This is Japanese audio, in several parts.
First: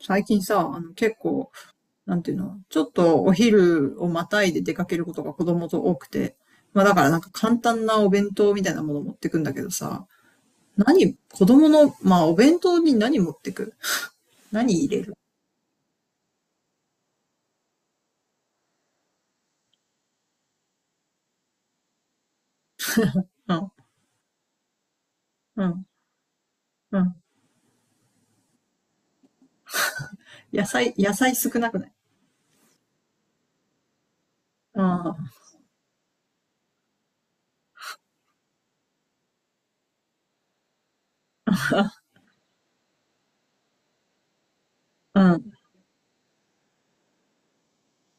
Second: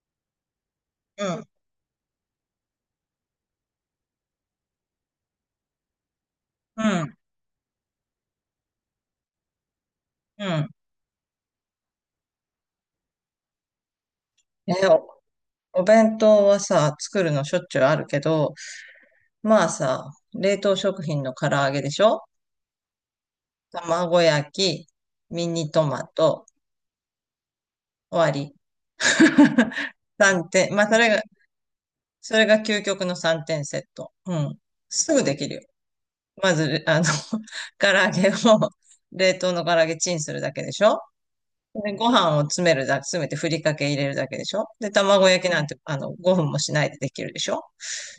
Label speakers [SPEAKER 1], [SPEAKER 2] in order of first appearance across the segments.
[SPEAKER 1] 最近さ、結
[SPEAKER 2] うん、
[SPEAKER 1] 構、なんていうの、ちょっとお昼をまたいで出かけることが子供と多くて、
[SPEAKER 2] う
[SPEAKER 1] まあだから
[SPEAKER 2] ん、
[SPEAKER 1] なんか簡単なお弁当みたいなもの持ってくんだけどさ、
[SPEAKER 2] うん。
[SPEAKER 1] 何、子供の、まあお弁当に何持ってく？何
[SPEAKER 2] え
[SPEAKER 1] 入れ
[SPEAKER 2] お、
[SPEAKER 1] る？
[SPEAKER 2] お弁当はさ、作るのしょっちゅうあるけど、まあさ、冷凍食品の唐揚げでしょ？
[SPEAKER 1] うん、
[SPEAKER 2] 卵焼き、ミ
[SPEAKER 1] う
[SPEAKER 2] ニト
[SPEAKER 1] ん、
[SPEAKER 2] マト、
[SPEAKER 1] うん。
[SPEAKER 2] 終わり。3
[SPEAKER 1] 野
[SPEAKER 2] 点。まあ、
[SPEAKER 1] 菜、
[SPEAKER 2] それ
[SPEAKER 1] 野
[SPEAKER 2] が、
[SPEAKER 1] 菜少なくない？
[SPEAKER 2] それが究極の3点セット。うん。
[SPEAKER 1] う
[SPEAKER 2] すぐ
[SPEAKER 1] ん、
[SPEAKER 2] できるよ。まず、唐揚げを、冷凍の唐揚げチンするだけでしょ？でご飯を詰めてふりかけ入れるだけでしょ。で、
[SPEAKER 1] う
[SPEAKER 2] 卵焼き
[SPEAKER 1] ん、
[SPEAKER 2] なんて、5分もしないでできるでしょ。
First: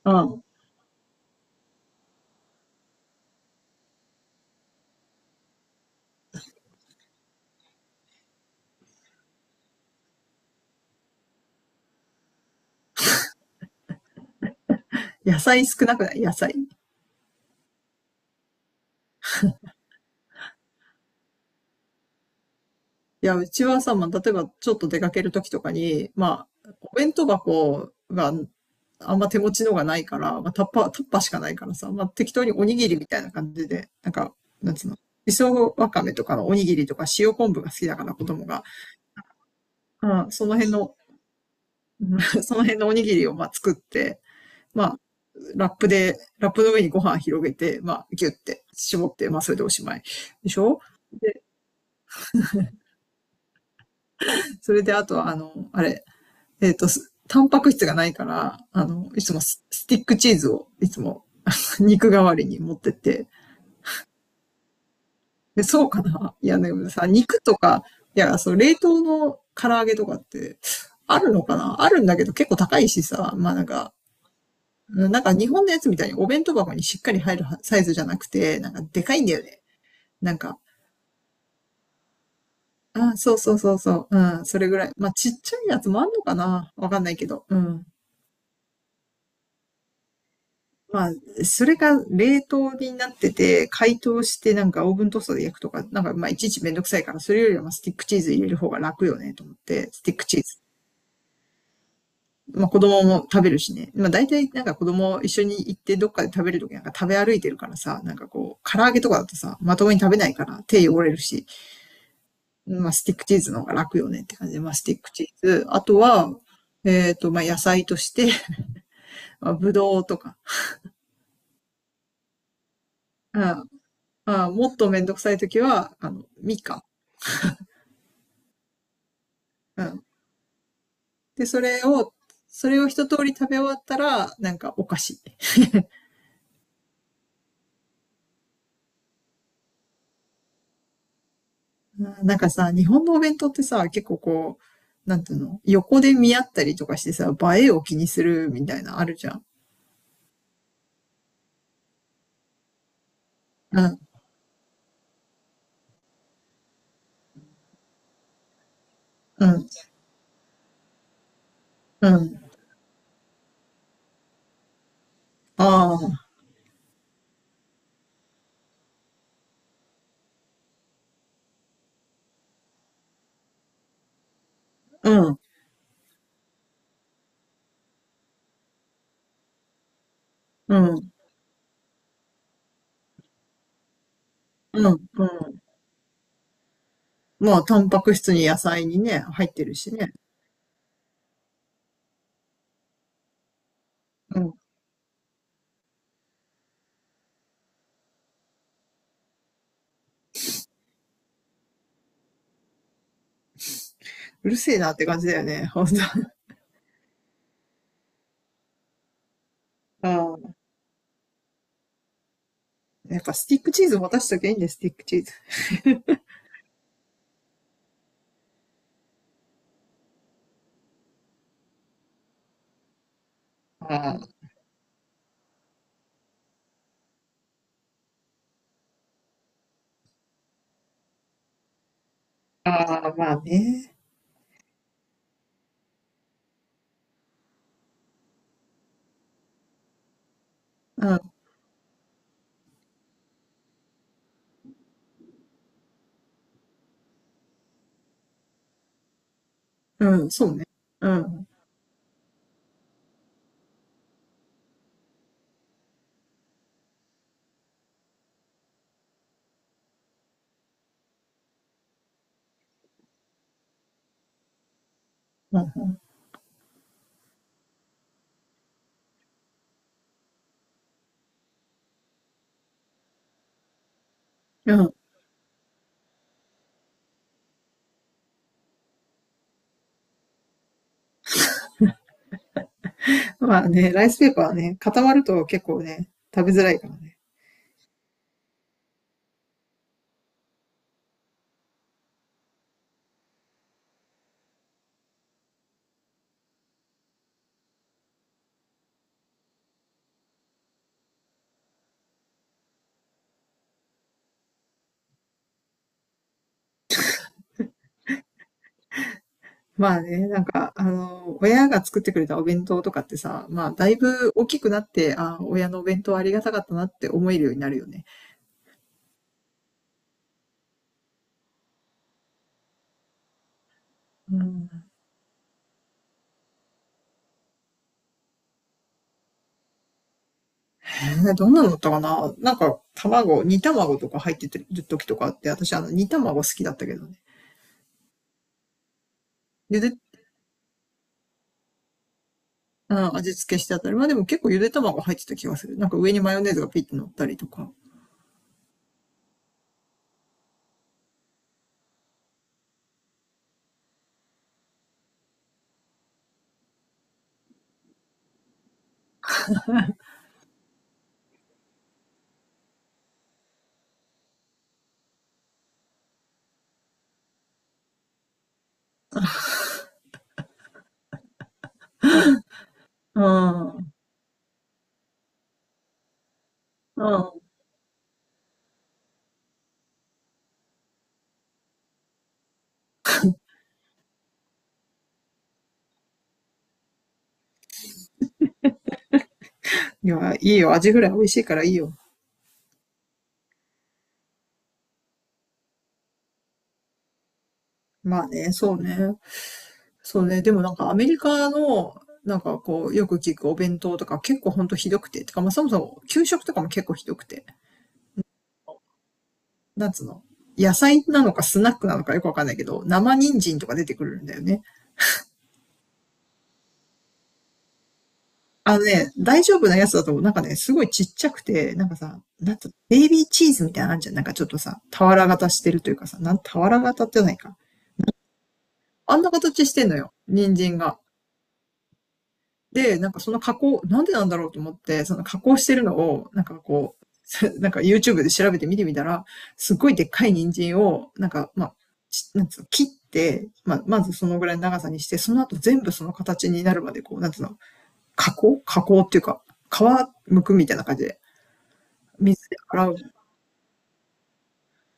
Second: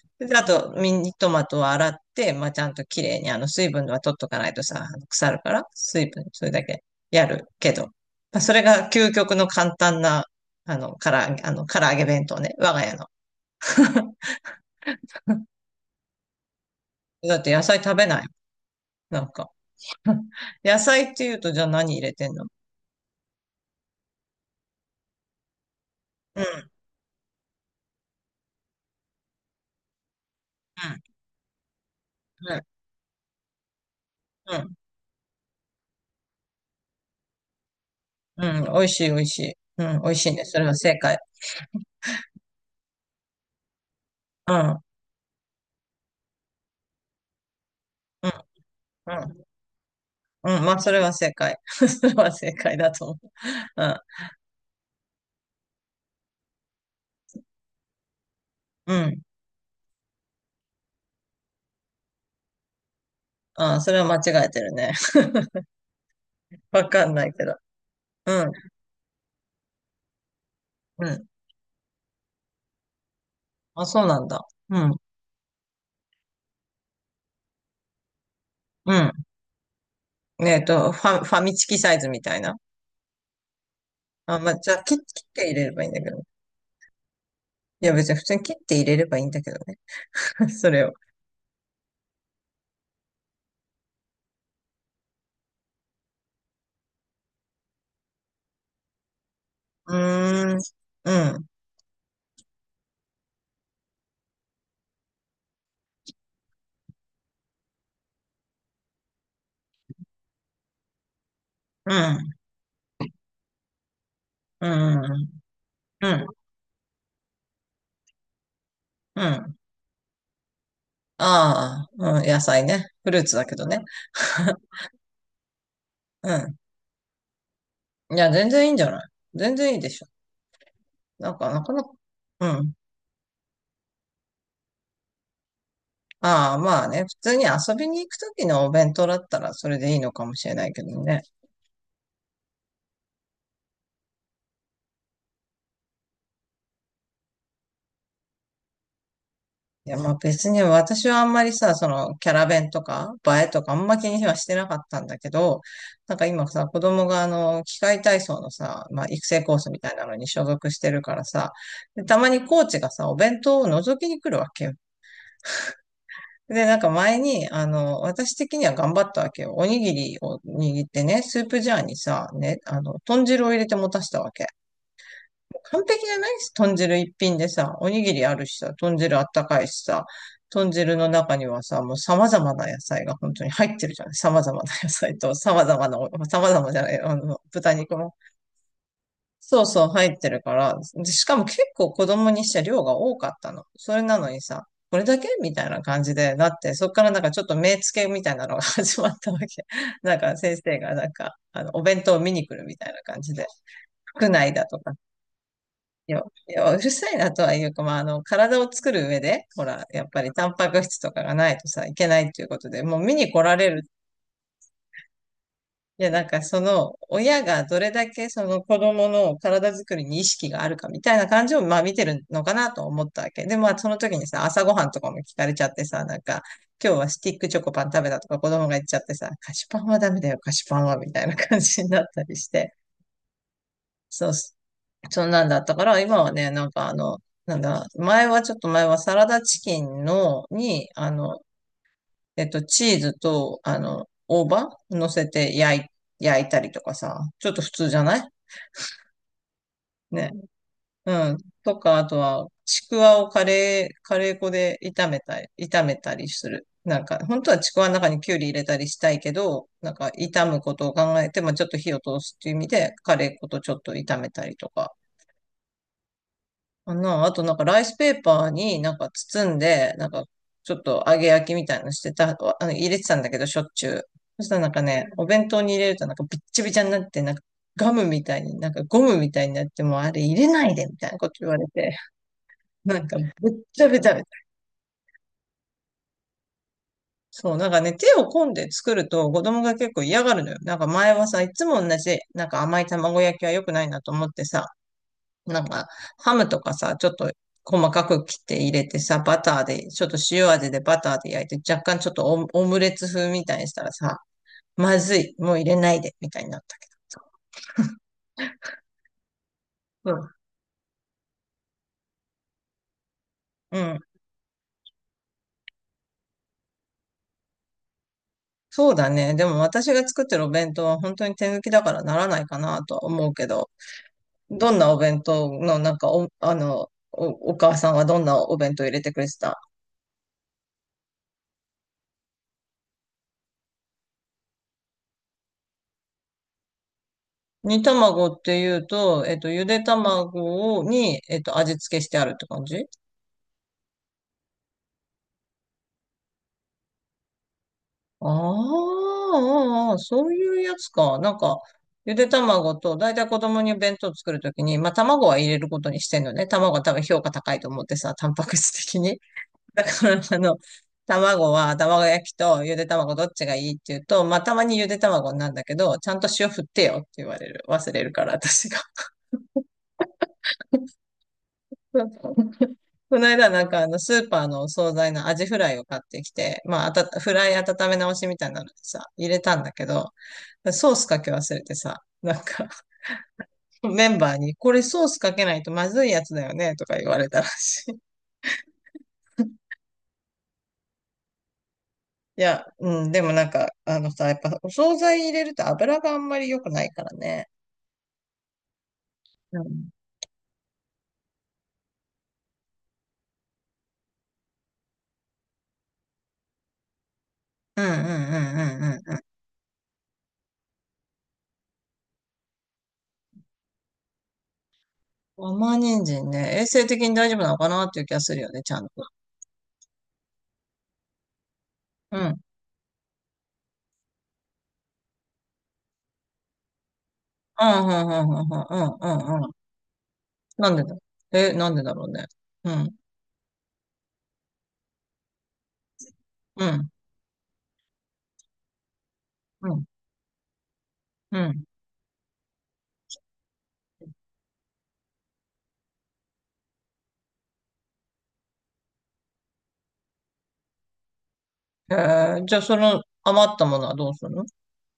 [SPEAKER 1] う
[SPEAKER 2] で、あ
[SPEAKER 1] ん。
[SPEAKER 2] と、ミニトマトを洗って、まあ、ちゃんと綺麗に、水分は取っとかないとさ、あの腐るから、水分、それだけやるけど。まあ、それが究極の簡単な、あの、から揚げ、あの、唐揚げ弁当ね、我が家の。
[SPEAKER 1] 野菜少なくない？野菜。
[SPEAKER 2] だって野菜食べない。なんか。野菜って言うと、じゃあ何入れてんの？
[SPEAKER 1] いや、うちはさ、まあ、例えばちょっと出かけるときとかに、
[SPEAKER 2] うん、
[SPEAKER 1] ま
[SPEAKER 2] う
[SPEAKER 1] あ、お弁当箱がまあんま手持ちのがないから、まあ、タッパーしかないからさ、まあ、適当におに
[SPEAKER 2] ん、
[SPEAKER 1] ぎりみたいな感じで、なんか、
[SPEAKER 2] う
[SPEAKER 1] な
[SPEAKER 2] ん、
[SPEAKER 1] んつうの、磯わかめとかのおにぎりとか塩昆布が好きだから子
[SPEAKER 2] う
[SPEAKER 1] 供
[SPEAKER 2] ん、うん、
[SPEAKER 1] が、
[SPEAKER 2] 美味しい、美味しい。うん、美
[SPEAKER 1] う
[SPEAKER 2] 味し
[SPEAKER 1] ん、
[SPEAKER 2] いね。
[SPEAKER 1] その
[SPEAKER 2] それ
[SPEAKER 1] 辺
[SPEAKER 2] は
[SPEAKER 1] の、
[SPEAKER 2] 正解。
[SPEAKER 1] うん その辺のおにぎりをまあ作って、
[SPEAKER 2] うん。
[SPEAKER 1] まあ、ラップの上にご飯広げて、まあ、ギ
[SPEAKER 2] う
[SPEAKER 1] ュっ
[SPEAKER 2] ん
[SPEAKER 1] て絞っ
[SPEAKER 2] う
[SPEAKER 1] て、まあ、
[SPEAKER 2] ん。
[SPEAKER 1] それでおしまい。でし
[SPEAKER 2] うん。まあ、
[SPEAKER 1] ょ？
[SPEAKER 2] それは正
[SPEAKER 1] で、
[SPEAKER 2] 解。それは正解だと思う。うん。
[SPEAKER 1] それであとは、タンパク質がないから、
[SPEAKER 2] うん。
[SPEAKER 1] いつもスティックチーズをいつも 肉代わりに持ってって、
[SPEAKER 2] ああ、それは間違えてるね。
[SPEAKER 1] で、そうかな、いや、で
[SPEAKER 2] わ
[SPEAKER 1] も
[SPEAKER 2] か
[SPEAKER 1] さ、
[SPEAKER 2] んない
[SPEAKER 1] 肉
[SPEAKER 2] け
[SPEAKER 1] と
[SPEAKER 2] ど。
[SPEAKER 1] か、い
[SPEAKER 2] う
[SPEAKER 1] や、
[SPEAKER 2] ん。
[SPEAKER 1] そう、冷凍の唐揚げとかって、
[SPEAKER 2] う
[SPEAKER 1] あ
[SPEAKER 2] ん。
[SPEAKER 1] るのかな、あるんだけど結構高いしさ、まあなん
[SPEAKER 2] あ、
[SPEAKER 1] か、
[SPEAKER 2] そうなんだ。うん。
[SPEAKER 1] なんか日本のやつみたいにお弁当箱にしっかり入るサイズじゃなくて、なんか
[SPEAKER 2] う
[SPEAKER 1] で
[SPEAKER 2] ん。
[SPEAKER 1] かいんだよね。なん
[SPEAKER 2] ねえ
[SPEAKER 1] か、
[SPEAKER 2] っと、ファ、ファミチキサイズみたいな。
[SPEAKER 1] あ、そうそうそうそう、う
[SPEAKER 2] あ、
[SPEAKER 1] ん、
[SPEAKER 2] まあ、
[SPEAKER 1] それ
[SPEAKER 2] じゃ
[SPEAKER 1] ぐ
[SPEAKER 2] あ、
[SPEAKER 1] らい。
[SPEAKER 2] 切、切
[SPEAKER 1] まあち
[SPEAKER 2] っ
[SPEAKER 1] っ
[SPEAKER 2] て入
[SPEAKER 1] ちゃ
[SPEAKER 2] れ
[SPEAKER 1] い
[SPEAKER 2] れ
[SPEAKER 1] や
[SPEAKER 2] ばいい
[SPEAKER 1] つ
[SPEAKER 2] ん
[SPEAKER 1] も
[SPEAKER 2] だ
[SPEAKER 1] あ
[SPEAKER 2] け
[SPEAKER 1] ん
[SPEAKER 2] ど。
[SPEAKER 1] のかな、わかんないけど、う
[SPEAKER 2] い
[SPEAKER 1] ん。
[SPEAKER 2] や、別に普通に切って入れればいいんだけどね。それを。
[SPEAKER 1] まあ、それが冷凍になってて、解凍してなんかオーブントースターで焼くとか、なんかまあいちいちめんどくさいから、それよりはまあスティックチーズ入れる方が楽よねと思って、
[SPEAKER 2] う
[SPEAKER 1] スティックチー
[SPEAKER 2] ーん。
[SPEAKER 1] ズ。
[SPEAKER 2] うん。
[SPEAKER 1] まあ子供も食べるしね。まあ大体なんか子供一緒に行ってどっかで食べるときなんか食べ歩いてるからさ、なんかこう、唐揚げとかだとさ、まともに食べないから手汚れるし、
[SPEAKER 2] うん。
[SPEAKER 1] まあスティックチーズの方が楽よねって感じで、
[SPEAKER 2] う
[SPEAKER 1] まあスティックチ
[SPEAKER 2] ん。
[SPEAKER 1] ーズ。あと
[SPEAKER 2] うん。
[SPEAKER 1] は、まあ野菜として、
[SPEAKER 2] う
[SPEAKER 1] まあ
[SPEAKER 2] ん。
[SPEAKER 1] ぶどうとか、
[SPEAKER 2] ああ、うん。野菜ね。フルーツ
[SPEAKER 1] うん、
[SPEAKER 2] だけどね。
[SPEAKER 1] まあ もっとめんどくさいときは、
[SPEAKER 2] う
[SPEAKER 1] みかん。
[SPEAKER 2] ん。いや、全然いいんじゃない？全然いい
[SPEAKER 1] う
[SPEAKER 2] でし
[SPEAKER 1] ん。
[SPEAKER 2] ょ。なん
[SPEAKER 1] で、
[SPEAKER 2] か、な
[SPEAKER 1] そ
[SPEAKER 2] かな
[SPEAKER 1] れ
[SPEAKER 2] か、
[SPEAKER 1] を、
[SPEAKER 2] う
[SPEAKER 1] そ
[SPEAKER 2] ん。
[SPEAKER 1] れを一通り食べ終わったら、なんかお菓子。
[SPEAKER 2] ああ、まあね、普通に遊びに行くときのお弁当だったらそれでいいのかもしれないけどね。
[SPEAKER 1] うん。なんかさ、日本のお弁当ってさ、結構こう、なんていうの、横で見合ったりとかしてさ、映えを気にするみたいなあるじゃん。
[SPEAKER 2] いや、まあ別に私はあんまりさ、そのキャラ弁とか映えとかあ
[SPEAKER 1] う
[SPEAKER 2] んま
[SPEAKER 1] ん、
[SPEAKER 2] 気にはしてなかったんだけど、なんか今さ、子供があの、器械体操のさ、まあ育成
[SPEAKER 1] う
[SPEAKER 2] コー
[SPEAKER 1] ん、
[SPEAKER 2] スみたいなのに所属してるからさ、で
[SPEAKER 1] う
[SPEAKER 2] たま
[SPEAKER 1] ん。
[SPEAKER 2] にコーチがさ、お弁当を覗きに来るわけよ。
[SPEAKER 1] ああ、
[SPEAKER 2] で、なんか前に、私的には頑張ったわけよ。おにぎりを握ってね、スープジャーにさ、ね、豚汁を入れて持たせたわけ。
[SPEAKER 1] うん、
[SPEAKER 2] もう完璧じゃない？豚汁一品でさ、おにぎりあるしさ、豚汁あったかいしさ、豚
[SPEAKER 1] う
[SPEAKER 2] 汁の
[SPEAKER 1] ん、
[SPEAKER 2] 中にはさ、もう様々な野菜が本当に入ってるじゃない。様々な
[SPEAKER 1] うん、
[SPEAKER 2] 野菜
[SPEAKER 1] う
[SPEAKER 2] と、
[SPEAKER 1] ん。
[SPEAKER 2] 様々なお、様々じゃない、あの、
[SPEAKER 1] まあ、
[SPEAKER 2] 豚
[SPEAKER 1] タン
[SPEAKER 2] 肉
[SPEAKER 1] パ
[SPEAKER 2] も
[SPEAKER 1] ク質に野菜にね、入っ
[SPEAKER 2] そう
[SPEAKER 1] てる
[SPEAKER 2] そう、
[SPEAKER 1] し
[SPEAKER 2] 入
[SPEAKER 1] ね。
[SPEAKER 2] ってるから。でしかも結構子供にして量が多かったの。それなの
[SPEAKER 1] う
[SPEAKER 2] に
[SPEAKER 1] ん。
[SPEAKER 2] さ、これだけみたいな感じで、だってそっからなんかちょっと目つけみたいなのが 始まったわけ。なんか先生がなんか、お弁当を見に来るみたいな感じで、服
[SPEAKER 1] う
[SPEAKER 2] 内
[SPEAKER 1] る
[SPEAKER 2] だ
[SPEAKER 1] せえ
[SPEAKER 2] と
[SPEAKER 1] な
[SPEAKER 2] か。
[SPEAKER 1] って感じだよね、ほんと。
[SPEAKER 2] いや
[SPEAKER 1] あ
[SPEAKER 2] いやうるさいなとはいうか、まあ、体を作る上で、ほら、やっぱりタ
[SPEAKER 1] あ、
[SPEAKER 2] ンパク質とかがないとさ、いけないっていうことで、もう見
[SPEAKER 1] やっ
[SPEAKER 2] に
[SPEAKER 1] ぱ
[SPEAKER 2] 来
[SPEAKER 1] ス
[SPEAKER 2] ら
[SPEAKER 1] ティッ
[SPEAKER 2] れ
[SPEAKER 1] ク
[SPEAKER 2] る。
[SPEAKER 1] チーズ持たしときゃいいんだよ、スティックチーズ。
[SPEAKER 2] いや、なんかその親がどれだけその子供の体づくりに意識があるかみたいな感じをまあ見てるのかなと思ったわけ。で、まあその時に
[SPEAKER 1] あ
[SPEAKER 2] さ、朝ごはんとかも聞かれちゃってさ、なんか今日はスティックチョコパン食べたとか子供が言っちゃってさ、菓子パンはダメだよ、菓子パンはみたいな感じになったりし
[SPEAKER 1] あ、
[SPEAKER 2] て。
[SPEAKER 1] ああ、まあね。
[SPEAKER 2] そう、そんなんだったから、今はね、なんかあの、なんだ、前はちょっと前はサラダチキンの、に、
[SPEAKER 1] う
[SPEAKER 2] あ
[SPEAKER 1] ん、
[SPEAKER 2] の、えっと、チーズと、大葉乗せて焼い、焼いたりとかさ、ちょっと普通じゃない
[SPEAKER 1] う
[SPEAKER 2] ね。
[SPEAKER 1] ん、そうね。う
[SPEAKER 2] うん。
[SPEAKER 1] ん。
[SPEAKER 2] とか、あとは、ちくわをカレー、カレー粉で炒めたりする。なんか、本当はちくわの中にきゅうり入れたりしたいけど、なんか、炒むことを考えて、まあ、ちょっと火を通すっていう意味で、カレー粉とちょっと炒めたりとか。
[SPEAKER 1] うん。
[SPEAKER 2] かな。あとなんかライスペーパーになんか包んで、なんかちょっと揚げ焼きみたいなのしてた、あの入れてたんだけど、しょっちゅう。そしたらなん
[SPEAKER 1] う
[SPEAKER 2] か
[SPEAKER 1] ん。
[SPEAKER 2] ね、お弁当に入れるとなんかびっちびちゃになって、なんかガムみたいに、なんかゴムみたいになって、もうあれ入れないでみたいなこと言われて、なんかべっ
[SPEAKER 1] まあ
[SPEAKER 2] ちゃ
[SPEAKER 1] ね、
[SPEAKER 2] べ
[SPEAKER 1] ラ
[SPEAKER 2] ち
[SPEAKER 1] イ
[SPEAKER 2] ゃ
[SPEAKER 1] ス
[SPEAKER 2] べち
[SPEAKER 1] ペーパ
[SPEAKER 2] ゃ。
[SPEAKER 1] ーはね、固まると結構ね、食べづらいからね。
[SPEAKER 2] そう、なんかね、手を込んで作ると子供が結構嫌がるのよ。なんか前はさ、いつも同じ、なんか甘い卵焼きは良くないなと思ってさ、なんか、ハムとかさ、ちょっと細かく切って入れてさ、バターで、ちょっと塩味でバターで焼いて、若干ちょっとオムレツ風みたいにしたらさ、まずい、もう入れないで、みたいになったけ
[SPEAKER 1] まあ
[SPEAKER 2] ど
[SPEAKER 1] ね、
[SPEAKER 2] さ。
[SPEAKER 1] なんか、親が作ってくれたお弁当とかってさ、まあ、
[SPEAKER 2] うん。
[SPEAKER 1] だ
[SPEAKER 2] う
[SPEAKER 1] い
[SPEAKER 2] ん。
[SPEAKER 1] ぶ大きくなって、あ、親のお弁当ありがたかったなって思えるようになるよね。
[SPEAKER 2] そうだね。でも私が作ってるお弁当は本当に手抜きだからならないかなとは思うけど、
[SPEAKER 1] う
[SPEAKER 2] どん
[SPEAKER 1] ん。
[SPEAKER 2] なお弁当の、なんかお、あの、お、お母さんはどんなお弁当入れてくれてた？
[SPEAKER 1] どんなのだったかな。なんか、卵、煮卵とか入ってる時とかあって、私、煮卵好きだったけどね。
[SPEAKER 2] 煮卵っていうと、ゆ
[SPEAKER 1] ゆ
[SPEAKER 2] で
[SPEAKER 1] で、
[SPEAKER 2] 卵に、味付けしてあるって感じ？
[SPEAKER 1] うん、味付けしてあったり、まあでも結構ゆで卵入ってた気がする。なんか上にマヨネーズがピッて乗ったりとか。
[SPEAKER 2] あーあー、そういうやつか。なんか、ゆで卵と、だいたい子供に弁当作るときに、まあ卵は入れることにしてんのね。卵は多分評価高いと思ってさ、タンパク質的に。だから、卵は卵焼きとゆで卵どっちがいいって言うと、まあたまにゆで卵なんだけど、ちゃんと塩振ってよって言われる。忘れるから、私が。こ
[SPEAKER 1] う
[SPEAKER 2] の間な
[SPEAKER 1] ん。
[SPEAKER 2] んか
[SPEAKER 1] う
[SPEAKER 2] あ
[SPEAKER 1] ん。
[SPEAKER 2] のスーパーのお惣菜のアジフライを買ってきて、まあ、フライ温め直しみたいなのでさ、入れたんだけど、ソースかけ忘れてさ、なんか メンバーに、これソースかけないとまずいやつだよね、とか言われたらしい。
[SPEAKER 1] いや、いいよ。味ぐらい美味しいからいいよ。
[SPEAKER 2] いや、うん、でもなんか、あのさ、やっぱお惣菜入れると油があんまり良くないからね。
[SPEAKER 1] まあね、そうね。
[SPEAKER 2] うん。
[SPEAKER 1] そうね。でもなんかアメリカの、なんかこう、よく聞くお弁当とか結構ほんとひどくて。てかまあそもそも給食とかも結構ひどくて。
[SPEAKER 2] うんうんうんうんうんう
[SPEAKER 1] なんつうの、野菜なのかスナックなのかよくわかんないけど、生人参とか出てくるんだよね。
[SPEAKER 2] ん。甘人参ね、衛生的に大丈夫なのかなっていう気がするよね、ち
[SPEAKER 1] あ
[SPEAKER 2] ゃ
[SPEAKER 1] の
[SPEAKER 2] んと。
[SPEAKER 1] ね、大丈夫なやつだと、なんかね、すごいちっちゃくて、なんか
[SPEAKER 2] う
[SPEAKER 1] さ、
[SPEAKER 2] ん。
[SPEAKER 1] なんと、ベイビーチーズみたいなのあんじゃん。なんかちょっとさ、俵型してるというかさ、俵型ってないか。
[SPEAKER 2] うん、うん、うん、うん、うん、
[SPEAKER 1] あんな
[SPEAKER 2] うん、うん。
[SPEAKER 1] 形してんのよ。人
[SPEAKER 2] なん
[SPEAKER 1] 参
[SPEAKER 2] でだ？
[SPEAKER 1] が。
[SPEAKER 2] え、なんでだろうね。うん、
[SPEAKER 1] で、なんかその加工、なんでなんだろうと思って、その加工してるのを、なんか
[SPEAKER 2] うん、
[SPEAKER 1] こう、なんか YouTube で調べて見てみたら、
[SPEAKER 2] う
[SPEAKER 1] すっ
[SPEAKER 2] ん、
[SPEAKER 1] ごいでっかい人参を、なん
[SPEAKER 2] う
[SPEAKER 1] か、
[SPEAKER 2] ん。
[SPEAKER 1] まあ、なんつうの、切って、まあ、まずそのぐらいの長さにして、その後全部その形になるまで、こう、なんつうの、加工加工っていうか、皮剥くみたいな感じで、
[SPEAKER 2] えー、
[SPEAKER 1] 水
[SPEAKER 2] じ
[SPEAKER 1] で
[SPEAKER 2] ゃあそ
[SPEAKER 1] 洗う。
[SPEAKER 2] の余ったものはどうするの？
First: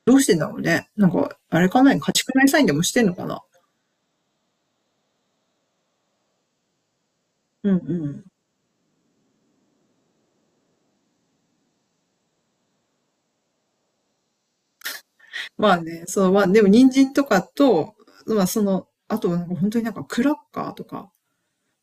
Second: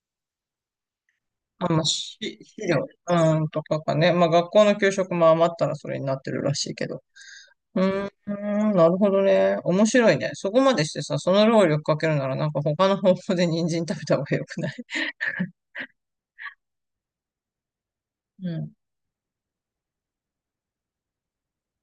[SPEAKER 1] どうしてんだろうね。なんか、あ
[SPEAKER 2] あ、
[SPEAKER 1] れ
[SPEAKER 2] まあ、
[SPEAKER 1] かな、家
[SPEAKER 2] し
[SPEAKER 1] 畜内サイン
[SPEAKER 2] 資
[SPEAKER 1] で
[SPEAKER 2] 料、
[SPEAKER 1] もしてんのか
[SPEAKER 2] う
[SPEAKER 1] な。
[SPEAKER 2] ん、とかかね。まあ学校の給食も余ったらそれになってるらしいけど。
[SPEAKER 1] うん
[SPEAKER 2] う
[SPEAKER 1] う
[SPEAKER 2] ー
[SPEAKER 1] ん。
[SPEAKER 2] ん、なるほどね。面白いね。そこまでしてさ、その労力かけるならなんか他の方法で人参食べた方がよくない？
[SPEAKER 1] まあね、そう、まあ、でも人参とかと、まあ
[SPEAKER 2] う
[SPEAKER 1] そ
[SPEAKER 2] ん。
[SPEAKER 1] の、あとはなんか本当になんかクラッカーとか、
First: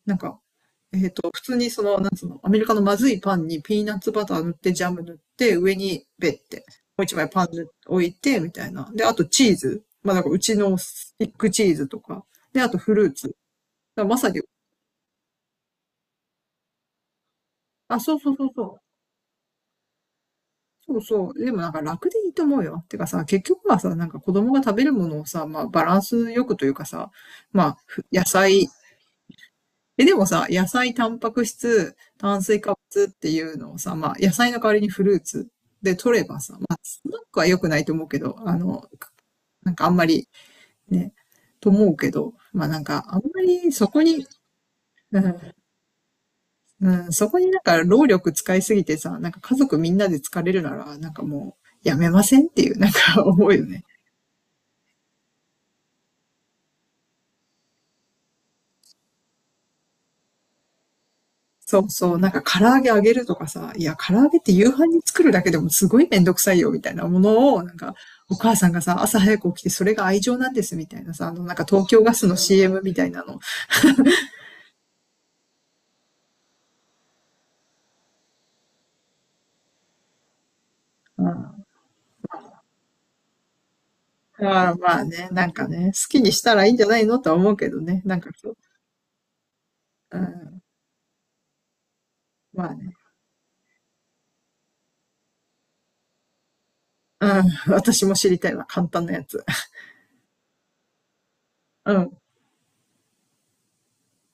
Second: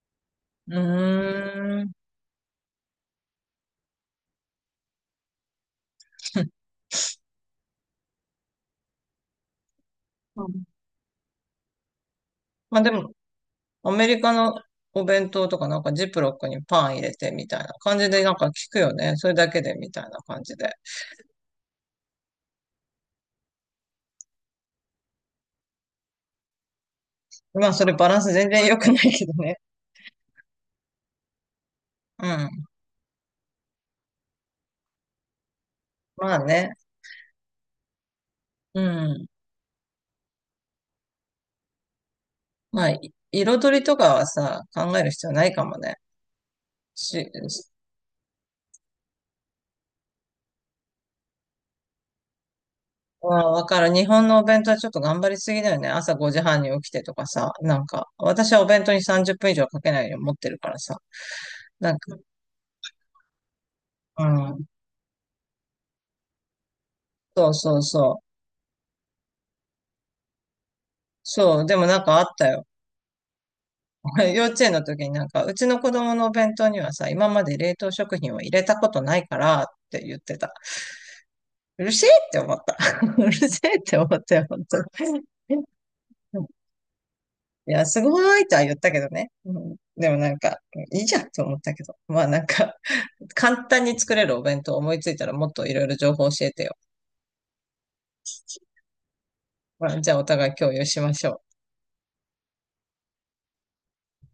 [SPEAKER 1] なんか、
[SPEAKER 2] う
[SPEAKER 1] 普通にそ
[SPEAKER 2] ーん。
[SPEAKER 1] の、なんつうの、アメリカのまずいパンにピーナッツバター塗って、ジャム塗って、上にベッて、もう一枚パン塗って置いて、みたいな。で、あとチーズ。まあ、なんかうちのスティックチーズとか。で、あと
[SPEAKER 2] まあで
[SPEAKER 1] フル
[SPEAKER 2] も、
[SPEAKER 1] ーツ。だか
[SPEAKER 2] ア
[SPEAKER 1] ら
[SPEAKER 2] メ
[SPEAKER 1] ま
[SPEAKER 2] リ
[SPEAKER 1] さ
[SPEAKER 2] カ
[SPEAKER 1] に、
[SPEAKER 2] のお弁当とかなんかジップロックにパン入れてみたいな感
[SPEAKER 1] あ、
[SPEAKER 2] じ
[SPEAKER 1] そう
[SPEAKER 2] でな
[SPEAKER 1] そ
[SPEAKER 2] ん
[SPEAKER 1] うそ
[SPEAKER 2] か
[SPEAKER 1] うそ
[SPEAKER 2] 聞く
[SPEAKER 1] う。
[SPEAKER 2] よね。それだけでみたいな感じで。
[SPEAKER 1] そうそう。でもなんか楽でいいと思うよ。てかさ、結局はさ、なんか子供が食べるものをさ、まあバランスよくというかさ、ま
[SPEAKER 2] まあ
[SPEAKER 1] あ
[SPEAKER 2] それバラン
[SPEAKER 1] 野
[SPEAKER 2] ス全然
[SPEAKER 1] 菜、
[SPEAKER 2] 良くないけどね。
[SPEAKER 1] でもさ、野菜、タンパク質、
[SPEAKER 2] う
[SPEAKER 1] 炭水
[SPEAKER 2] ん。
[SPEAKER 1] 化物っていうのをさ、まあ、野菜の代わりにフルーツで取れ
[SPEAKER 2] まあ
[SPEAKER 1] ばさ、ま
[SPEAKER 2] ね。
[SPEAKER 1] あ、スナックは良くないと思うけど、
[SPEAKER 2] うん。
[SPEAKER 1] なんかあんまりね、と思うけど、まあな
[SPEAKER 2] ま
[SPEAKER 1] ん
[SPEAKER 2] あ、
[SPEAKER 1] か
[SPEAKER 2] い
[SPEAKER 1] あんまり
[SPEAKER 2] 彩り
[SPEAKER 1] そ
[SPEAKER 2] と
[SPEAKER 1] こ
[SPEAKER 2] かは
[SPEAKER 1] に、
[SPEAKER 2] さ、考える
[SPEAKER 1] う
[SPEAKER 2] 必要ない
[SPEAKER 1] ん
[SPEAKER 2] かもね。
[SPEAKER 1] うん、そこになん
[SPEAKER 2] し、
[SPEAKER 1] か労力使いすぎてさ、なんか家族みんなで疲れるなら、なんかもうやめませんっていうなんか思うよ
[SPEAKER 2] わか
[SPEAKER 1] ね。
[SPEAKER 2] る。日本のお弁当はちょっと頑張りすぎだよね。朝5時半に起きてとかさ、なんか、私はお弁当に30分以上かけないように持ってるからさ。
[SPEAKER 1] そう
[SPEAKER 2] なん
[SPEAKER 1] そ
[SPEAKER 2] か、
[SPEAKER 1] う、なんか唐揚げ揚げるとかさ、いや、唐
[SPEAKER 2] う
[SPEAKER 1] 揚げって
[SPEAKER 2] ん。
[SPEAKER 1] 夕飯に作るだけでもすごいめんどくさいよ、みたいなも
[SPEAKER 2] そう
[SPEAKER 1] のを、な
[SPEAKER 2] そ
[SPEAKER 1] ん
[SPEAKER 2] う
[SPEAKER 1] か、
[SPEAKER 2] そう。
[SPEAKER 1] お母さんがさ、朝早く起きてそれが愛情なんです、みたいなさ、なん
[SPEAKER 2] そ
[SPEAKER 1] か
[SPEAKER 2] う、でも
[SPEAKER 1] 東
[SPEAKER 2] な
[SPEAKER 1] 京
[SPEAKER 2] ん
[SPEAKER 1] ガ
[SPEAKER 2] かあっ
[SPEAKER 1] スの
[SPEAKER 2] たよ。
[SPEAKER 1] CM みたいなの。
[SPEAKER 2] 幼稚園の時になんか、うちの子供のお弁当にはさ、今まで冷凍食品を入れたことないからって言ってた。
[SPEAKER 1] うん。あ
[SPEAKER 2] うるせえって思った。うるせえって思ったよ、本
[SPEAKER 1] あ。
[SPEAKER 2] 当
[SPEAKER 1] まあ
[SPEAKER 2] に。
[SPEAKER 1] ね、なん かね、好きに
[SPEAKER 2] う
[SPEAKER 1] し
[SPEAKER 2] ん。
[SPEAKER 1] たらいいんじゃないのとは思うけ
[SPEAKER 2] い
[SPEAKER 1] ど
[SPEAKER 2] や、す
[SPEAKER 1] ね、なんか
[SPEAKER 2] ごい
[SPEAKER 1] そ
[SPEAKER 2] と
[SPEAKER 1] う。
[SPEAKER 2] は言ったけどね。うん、でも
[SPEAKER 1] う
[SPEAKER 2] なんか、
[SPEAKER 1] ん。
[SPEAKER 2] いいじゃんと思ったけど。まあなん
[SPEAKER 1] まあ
[SPEAKER 2] か、
[SPEAKER 1] ね。
[SPEAKER 2] 簡単に作れるお弁当思いついたらもっといろいろ情報教えてよ。
[SPEAKER 1] うん。私も知りたいわ、簡単なやつ。
[SPEAKER 2] まあ、じゃあお互い共有しましょう。
[SPEAKER 1] うん。